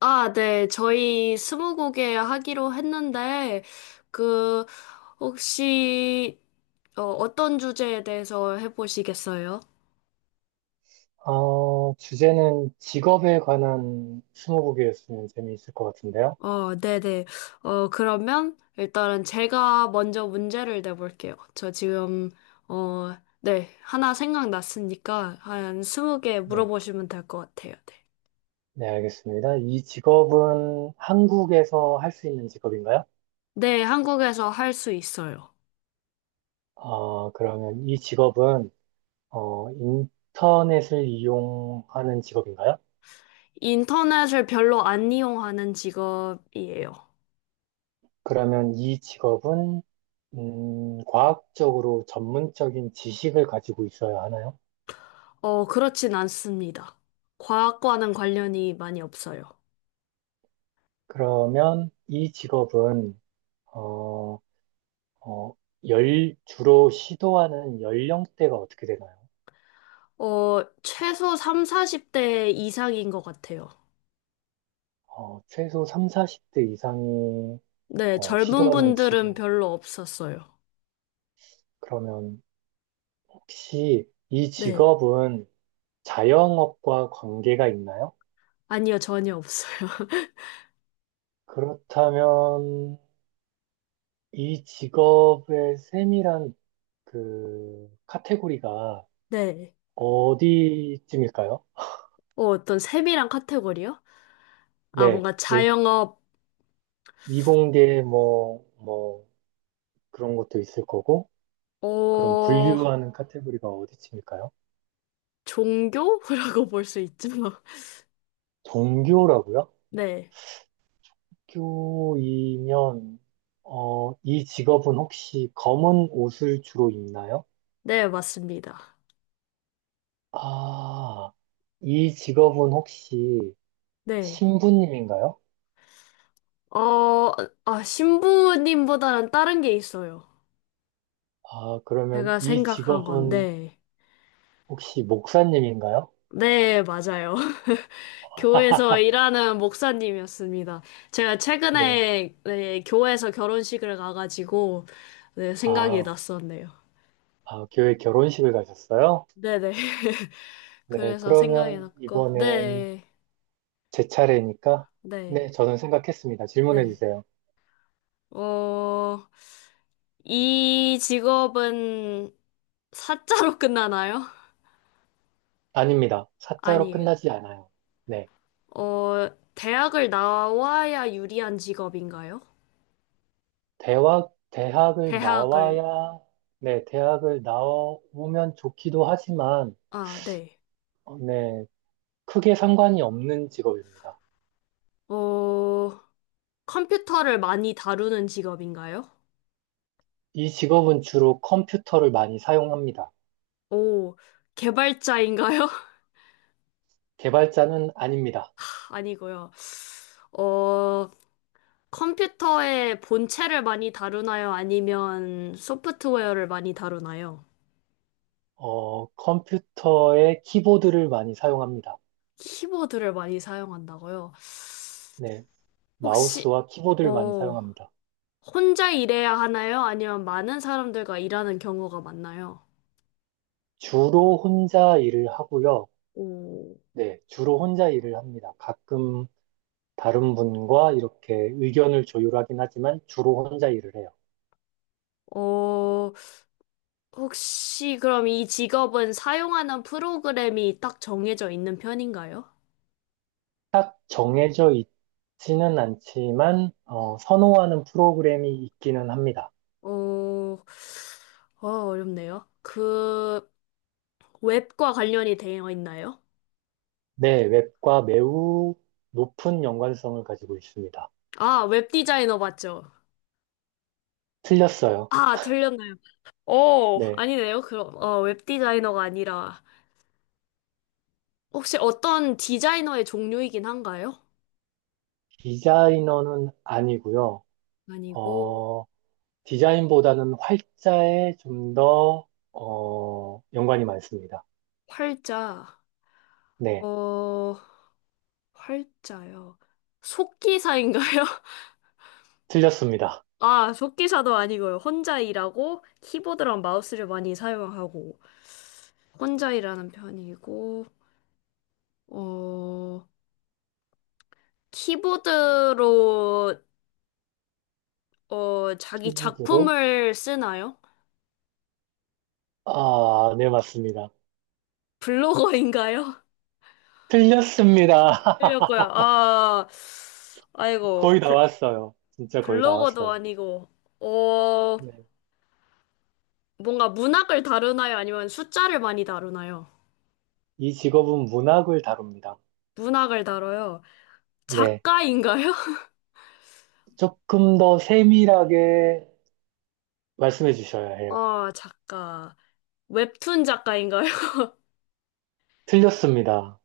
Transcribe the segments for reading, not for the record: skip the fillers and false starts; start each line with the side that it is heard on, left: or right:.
left: 아, 네. 저희 스무고개 하기로 했는데, 그, 혹시, 어떤 주제에 대해서 해보시겠어요?
right: 주제는 직업에 관한 스무고개였으면 재미있을 것 같은데요.
left: 네네. 그러면 일단은 제가 먼저 문제를 내볼게요. 어, 네. 하나 생각났으니까 한 20개
right: 네.
left: 물어보시면 될 것 같아요. 네.
right: 네, 알겠습니다. 이 직업은 한국에서 할 수 있는 직업인가요?
left: 네, 한국에서 할 수 있어요.
right: 그러면 이 직업은, 인터넷을 이용하는 직업인가요?
left: 인터넷을 별로 안 이용하는 직업이에요.
right: 그러면 이 직업은, 과학적으로 전문적인 지식을 가지고 있어야 하나요?
left: 그렇진 않습니다. 과학과는 관련이 많이 없어요.
right: 그러면 이 직업은, 어, 어, 주로 시도하는 연령대가 어떻게 되나요?
left: 어, 최소 3, 40대 이상인 것 같아요.
right: 최소 3, 40대 이상이
left: 네, 젊은
right: 시도하는
left: 분들은
right: 직업.
left: 별로 없었어요.
right: 그러면 혹시 이
left: 네.
right: 직업은 자영업과 관계가 있나요?
left: 아니요, 전혀 없어요.
right: 그렇다면 이 직업의 세밀한 그 카테고리가
left: 네.
right: 어디쯤일까요?
left: 어, 어떤 세밀한 카테고리요? 아,
right: 네,
left: 뭔가
right: 일-
left: 자영업,
right: 이공계 뭐 그런 것도 있을 거고, 그럼
left: 어,
right: 분류하는 카테고리가 어디쯤일까요?
left: 종교라고 볼 수 있죠.
right: 동교라고요?
left: 네.
right: 교이면, 이 직업은 혹시 검은 옷을 주로 입나요?
left: 네, 맞습니다.
right: 아, 이 직업은 혹시
left: 네.
right: 신부님인가요?
left: 어, 아, 신부님보다는 다른 게 있어요.
right: 아, 그러면
left: 제가
right: 이
left: 생각한 건,
right: 직업은
left: 네.
right: 혹시 목사님인가요?
left: 네, 맞아요. 교회에서 일하는 목사님이었습니다. 제가
right: 네.
left: 최근에 네, 교회에서 결혼식을 가가지고 네, 생각이
right: 아,
left: 났었네요.
right: 아, 교회 결혼식을 가셨어요?
left: 네네.
right: 네,
left: 그래서 생각이
right: 그러면
left: 났고,
right: 이번엔
left: 네,
right: 제 차례니까, 네,
left: 네,
right: 저는 생각했습니다. 질문해
left: 네.
right: 주세요.
left: 어, 이 직업은 사자로 끝나나요?
right: 아닙니다. 사자로
left: 아니에요.
right: 끝나지 않아요. 네.
left: 어, 대학을 나와야 유리한 직업인가요?
right: 대학을
left: 대학을,
right: 나와야, 네, 대학을 나오면 좋기도 하지만,
left: 아, 네.
right: 네, 크게 상관이 없는 직업입니다.
left: 어, 컴퓨터를 많이 다루는 직업인가요?
right: 이 직업은 주로 컴퓨터를 많이 사용합니다.
left: 오, 개발자인가요?
right: 개발자는 아닙니다.
left: 아니고요. 어, 컴퓨터의 본체를 많이 다루나요? 아니면 소프트웨어를 많이 다루나요?
right: 컴퓨터의 키보드를 많이 사용합니다.
left: 키보드를 많이 사용한다고요?
right: 네,
left: 혹시,
right: 마우스와 키보드를 많이
left: 어,
right: 사용합니다.
left: 혼자 일해야 하나요? 아니면 많은 사람들과 일하는 경우가 많나요?
right: 주로 혼자 일을 하고요.
left: 오,
right: 네, 주로 혼자 일을 합니다. 가끔 다른 분과 이렇게 의견을 조율하긴 하지만 주로 혼자 일을 해요.
left: 어, 혹시 그럼 이 직업은 사용하는 프로그램이 딱 정해져 있는 편인가요?
right: 딱 정해져 있지는 않지만 선호하는 프로그램이 있기는 합니다.
left: 어, 어렵네요. 웹과 관련이 되어 있나요?
right: 네, 웹과 매우 높은 연관성을 가지고 있습니다.
left: 아, 웹 디자이너 맞죠?
right: 틀렸어요.
left: 아, 틀렸나요? 오,
right: 네,
left: 아니네요. 웹 디자이너가 아니라, 혹시 어떤 디자이너의 종류이긴 한가요?
right: 디자이너는 아니고요.
left: 아니고,
right: 어, 디자인보다는 활자에 좀 더, 연관이 많습니다.
left: 활자,
right: 네,
left: 어, 활자요. 속기사인가요?
right: 틀렸습니다.
left: 아, 속기사도 아니고요. 혼자 일하고, 키보드랑 마우스를 많이 사용하고, 혼자 일하는 편이고, 어, 키보드로 자기
right: 키보드로?
left: 작품을 쓰나요?
right: 아, 네, 맞습니다.
left: 블로거인가요?
right: 틀렸습니다.
left: 하려고요. 아, 아이고,
right: 거의 다
left: 블,
right: 왔어요. 진짜 거의 다
left: 블로거도
right: 왔어요.
left: 아니고, 어,
right: 네.
left: 뭔가 문학을 다루나요? 아니면 숫자를 많이 다루나요?
right: 이 직업은 문학을 다룹니다.
left: 문학을 다뤄요.
right: 네.
left: 작가인가요?
right: 조금 더 세밀하게 말씀해 주셔야 해요.
left: 아, 작가. 웹툰 작가인가요?
right: 틀렸습니다.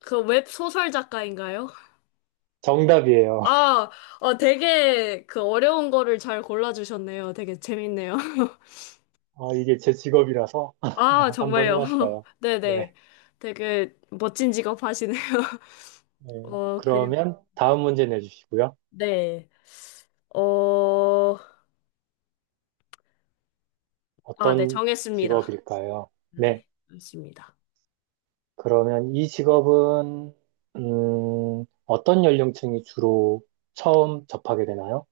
left: 그 웹소설 작가인가요?
right: 정답이에요.
left: 아, 되게 그 어려운 거를 잘 골라주셨네요. 되게 재밌네요.
right: 이게 제 직업이라서
left: 아,
right: 한번
left: 정말요.
right: 해봤어요. 네.
left: 네네. 되게 멋진 직업 하시네요.
right: 네.
left: 어, 그리고,
right: 그러면 다음 문제 내주시고요.
left: 네. 어, 아, 네,
right: 어떤
left: 정했습니다.
right: 직업일까요? 네.
left: 네, 맞습니다.
right: 그러면 이 직업은, 어떤 연령층이 주로 처음 접하게 되나요?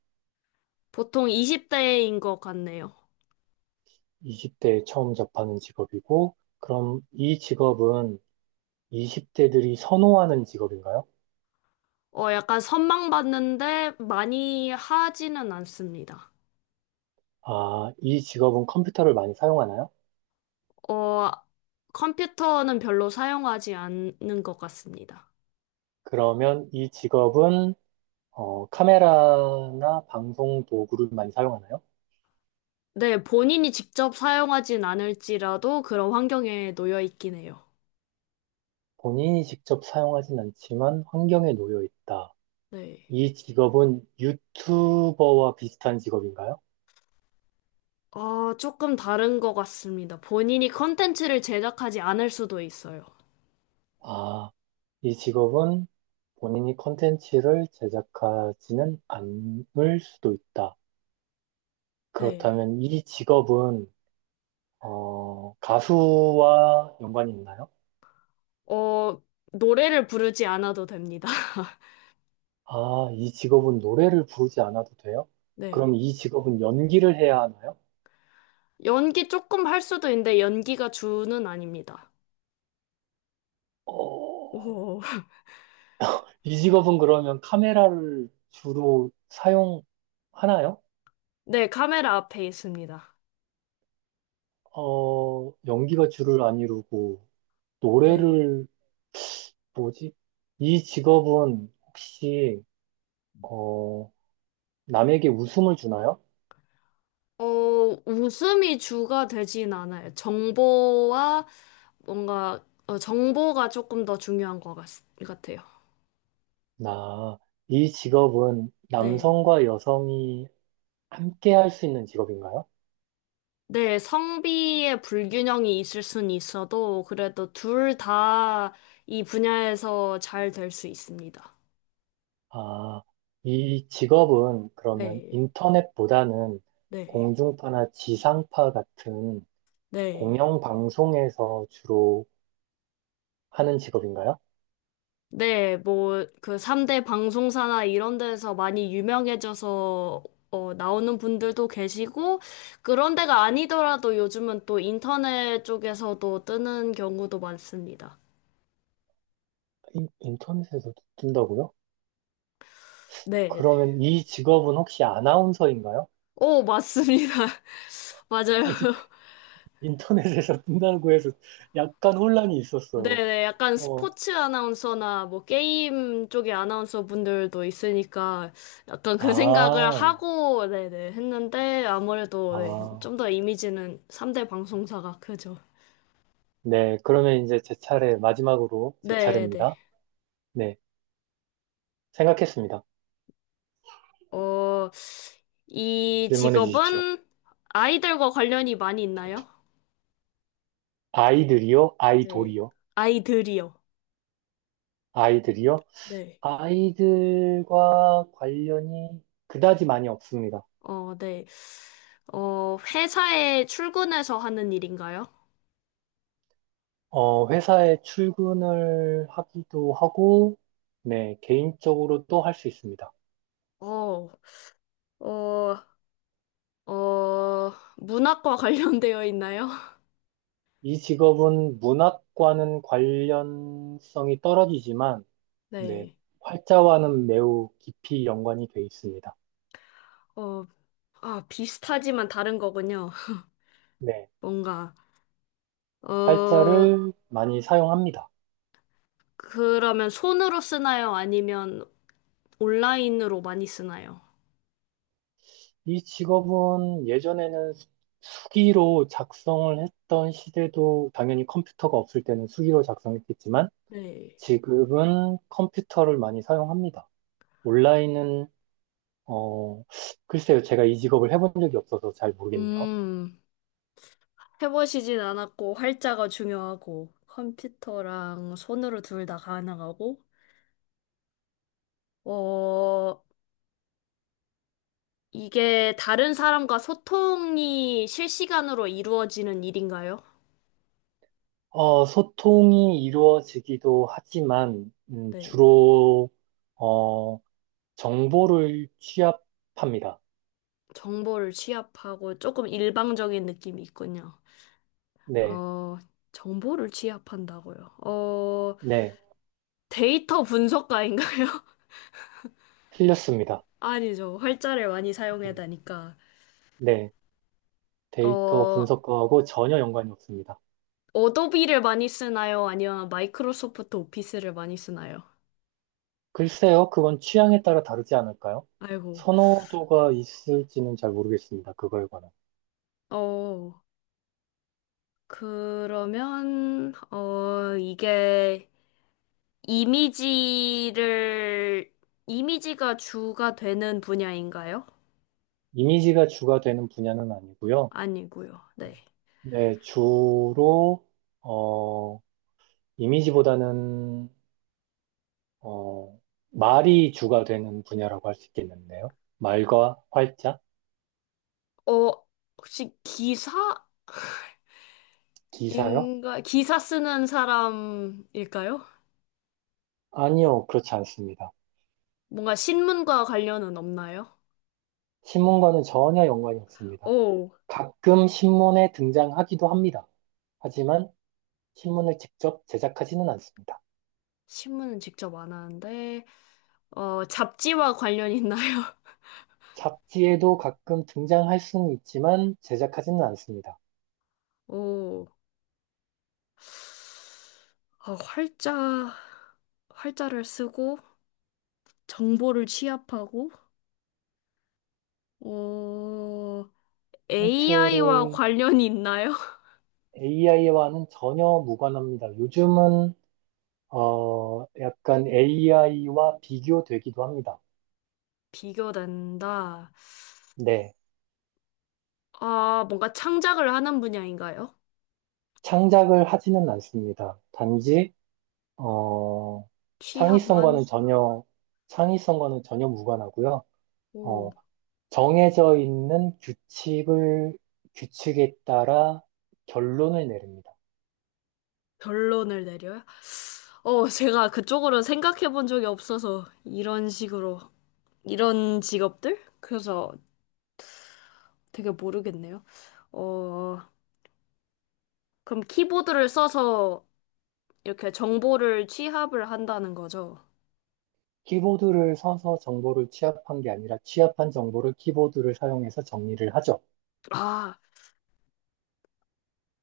left: 보통 20대인 것 같네요.
right: 20대에 처음 접하는 직업이고, 그럼 이 직업은 20대들이 선호하는 직업인가요?
left: 어, 약간 선망받는데 많이 하지는 않습니다.
right: 아, 이 직업은 컴퓨터를 많이 사용하나요?
left: 어, 컴퓨터는 별로 사용하지 않는 것 같습니다.
right: 그러면 이 직업은 카메라나 방송 도구를 많이 사용하나요?
left: 네, 본인이 직접 사용하진 않을지라도 그런 환경에 놓여 있긴 해요.
right: 본인이 직접 사용하진 않지만 환경에 놓여 있다.
left: 네.
right: 이 직업은 유튜버와 비슷한 직업인가요?
left: 어, 조금 다른 것 같습니다. 본인이 컨텐츠를 제작하지 않을 수도 있어요.
right: 아, 이 직업은 본인이 콘텐츠를 제작하지는 않을 수도 있다.
left: 네,
right: 그렇다면 이 직업은 가수와 연관이 있나요?
left: 어, 노래를 부르지 않아도 됩니다.
right: 아, 이 직업은 노래를 부르지 않아도 돼요? 그럼
left: 네.
right: 이 직업은 연기를 해야 하나요?
left: 연기 조금 할 수도 있는데 연기가 주는 아닙니다.
right: 어,
left: 오,
right: 이 직업은 그러면 카메라를 주로 사용하나요?
left: 네, 카메라 앞에 있습니다.
right: 어, 연기가 주를 안 이루고,
left: 네.
right: 노래를, 뭐지? 이 직업은 혹시, 어, 남에게 웃음을 주나요?
left: 어, 웃음이 주가 되진 않아요. 정보와 정보가 조금 더 중요한 것 같, 같아요.
right: 나, 이 직업은
left: 네.
right: 남성과 여성이 함께 할 수 있는 직업인가요?
left: 네, 성비의 불균형이 있을 순 있어도 그래도 둘 다 이 분야에서 잘 될 수 있습니다.
right: 아, 이 직업은 그러면
left: 네,
right: 인터넷보다는
left: 네,
right: 공중파나 지상파 같은
left: 네.
right: 공영 방송에서 주로 하는 직업인가요?
left: 네, 뭐, 그 3대 방송사나 이런 데서 많이 유명해져서 어, 나오는 분들도 계시고, 그런 데가 아니더라도 요즘은 또 인터넷 쪽에서도 뜨는 경우도 많습니다.
right: 인터넷에서도 뜬다고요?
left: 네, 네.
right: 그러면 이 직업은 혹시 아나운서인가요?
left: 오, 맞습니다. 맞아요.
right: 아니, 인터넷에서 뜬다고 해서 약간 혼란이 있었어요.
left: 네네, 약간
right: 어,
left: 스포츠 아나운서나 뭐 게임 쪽의 아나운서 분들도 있으니까 약간 그 생각을
right: 아,
left: 하고, 네네, 했는데 아무래도 네, 좀
right: 아,
left: 더 이미지는 3대 방송사가 크죠.
right: 네. 그러면 이제 마지막으로 제
left: 네네.
right: 차례입니다. 네. 생각했습니다.
left: 어, 이
right: 질문해 주십시오.
left: 직업은 아이들과 관련이 많이 있나요?
right: 아이들이요?
left: 네.
right: 아이돌이요?
left: 아이들이요.
right: 아이들이요?
left: 네.
right: 아이들과 관련이 그다지 많이 없습니다.
left: 어, 네. 회사에 출근해서 하는 일인가요?
right: 어, 회사에 출근을 하기도 하고, 네, 개인적으로도 할 수 있습니다.
left: 어, 어, 어, 문학과 관련되어 있나요?
right: 이 직업은 문학과는 관련성이 떨어지지만, 네,
left: 네.
right: 활자와는 매우 깊이 연관이 되어 있습니다.
left: 어, 아, 비슷하지만 다른 거군요.
right: 네,
left: 뭔가, 어,
right: 활자를 많이 사용합니다.
left: 그러면 손으로 쓰나요? 아니면 온라인으로 많이 쓰나요?
right: 이 직업은 예전에는 수기로 작성을 했던 시대도, 당연히 컴퓨터가 없을 때는 수기로 작성했겠지만
left: 네.
right: 지금은 컴퓨터를 많이 사용합니다. 온라인은 어 글쎄요, 제가 이 직업을 해본 적이 없어서 잘 모르겠네요.
left: 음, 해보시진 않았고, 활자가 중요하고, 컴퓨터랑 손으로 둘 다 가능하고, 어, 이게 다른 사람과 소통이 실시간으로 이루어지는 일인가요?
right: 소통이 이루어지기도 하지만
left: 네.
right: 주로 어 정보를 취합합니다.
left: 정보를 취합하고 조금 일방적인 느낌이 있군요.
right: 네,
left: 어, 정보를 취합한다고요. 어,
right: 네,
left: 데이터 분석가인가요?
right: 틀렸습니다.
left: 아니죠. 활자를 많이
right: 네.
left: 사용하다니까.
right: 네. 데이터
left: 어,
right: 분석과하고 전혀 연관이 없습니다.
left: 어도비를 많이 쓰나요? 아니면 마이크로소프트 오피스를 많이 쓰나요?
right: 글쎄요, 그건 취향에 따라 다르지 않을까요?
left: 아이고.
right: 선호도가 있을지는 잘 모르겠습니다. 그거에 관한.
left: 어, 이게 이미지를, 이미지가 주가 되는 분야인가요?
right: 이미지가 주가 되는 분야는 아니고요.
left: 아니고요. 네.
right: 네, 주로, 어, 이미지보다는, 어, 말이 주가 되는 분야라고 할 수 있겠는데요. 말과 활자?
left: 어, 혹시 기사인가?
right: 기사요?
left: 기사 쓰는 사람일까요?
right: 아니요, 그렇지 않습니다.
left: 뭔가 신문과 관련은 없나요?
right: 신문과는 전혀 연관이 없습니다.
left: 오,
right: 가끔 신문에 등장하기도 합니다. 하지만 신문을 직접 제작하지는 않습니다.
left: 신문은 직접 안 하는데, 잡지와 관련 있나요?
right: 잡지에도 가끔 등장할 수는 있지만 제작하지는 않습니다.
left: 오, 어, 아, 활자, 활자를 쓰고, 정보를 취합하고, 어, AI와
right: 힌트를
left: 관련이 있나요?
right: AI와는 전혀 무관합니다. 요즘은 약간 AI와 비교되기도 합니다.
left: 비교된다.
right: 네,
left: 아, 뭔가 창작을 하는 분야인가요?
right: 창작을 하지는 않습니다. 단지 어,
left: 취합만?
right: 창의성과는 전혀 창의성과는 전혀 무관하고요.
left: 오.
right: 어, 정해져 있는 규칙을 규칙에 따라 결론을 내립니다.
left: 결론을 내려요? 어, 제가 그쪽으로 생각해 본 적이 없어서 이런 식으로 이런 직업들? 그래서 되게 모르겠네요. 어, 그럼 키보드를 써서 이렇게 정보를 취합을 한다는 거죠.
right: 키보드를 서서 정보를 취합한 게 아니라 취합한 정보를 키보드를 사용해서 정리를 하죠.
left: 아,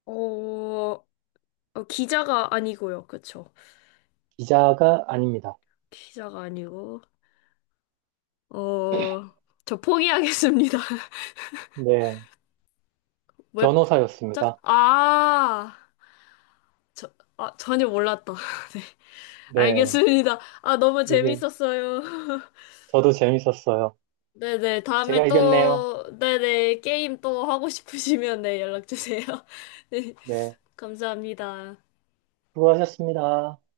left: 어, 기자가 아니고요. 그쵸?
right: 기자가 아닙니다.
left: 기자가 아니고. 어, 저 포기하겠습니다.
right: 네,
left: 웹작,
right: 변호사였습니다.
left: 아, 저, 아, 전혀 몰랐다. 네.
right: 네,
left: 알겠습니다. 아, 너무
right: 이게
left: 재밌었어요.
right: 저도 재밌었어요.
left: 네네, 다음에
right: 제가 이겼네요.
left: 또, 네네, 게임 또 하고 싶으시면 네, 연락 주세요. 네,
right: 네,
left: 감사합니다.
right: 수고하셨습니다.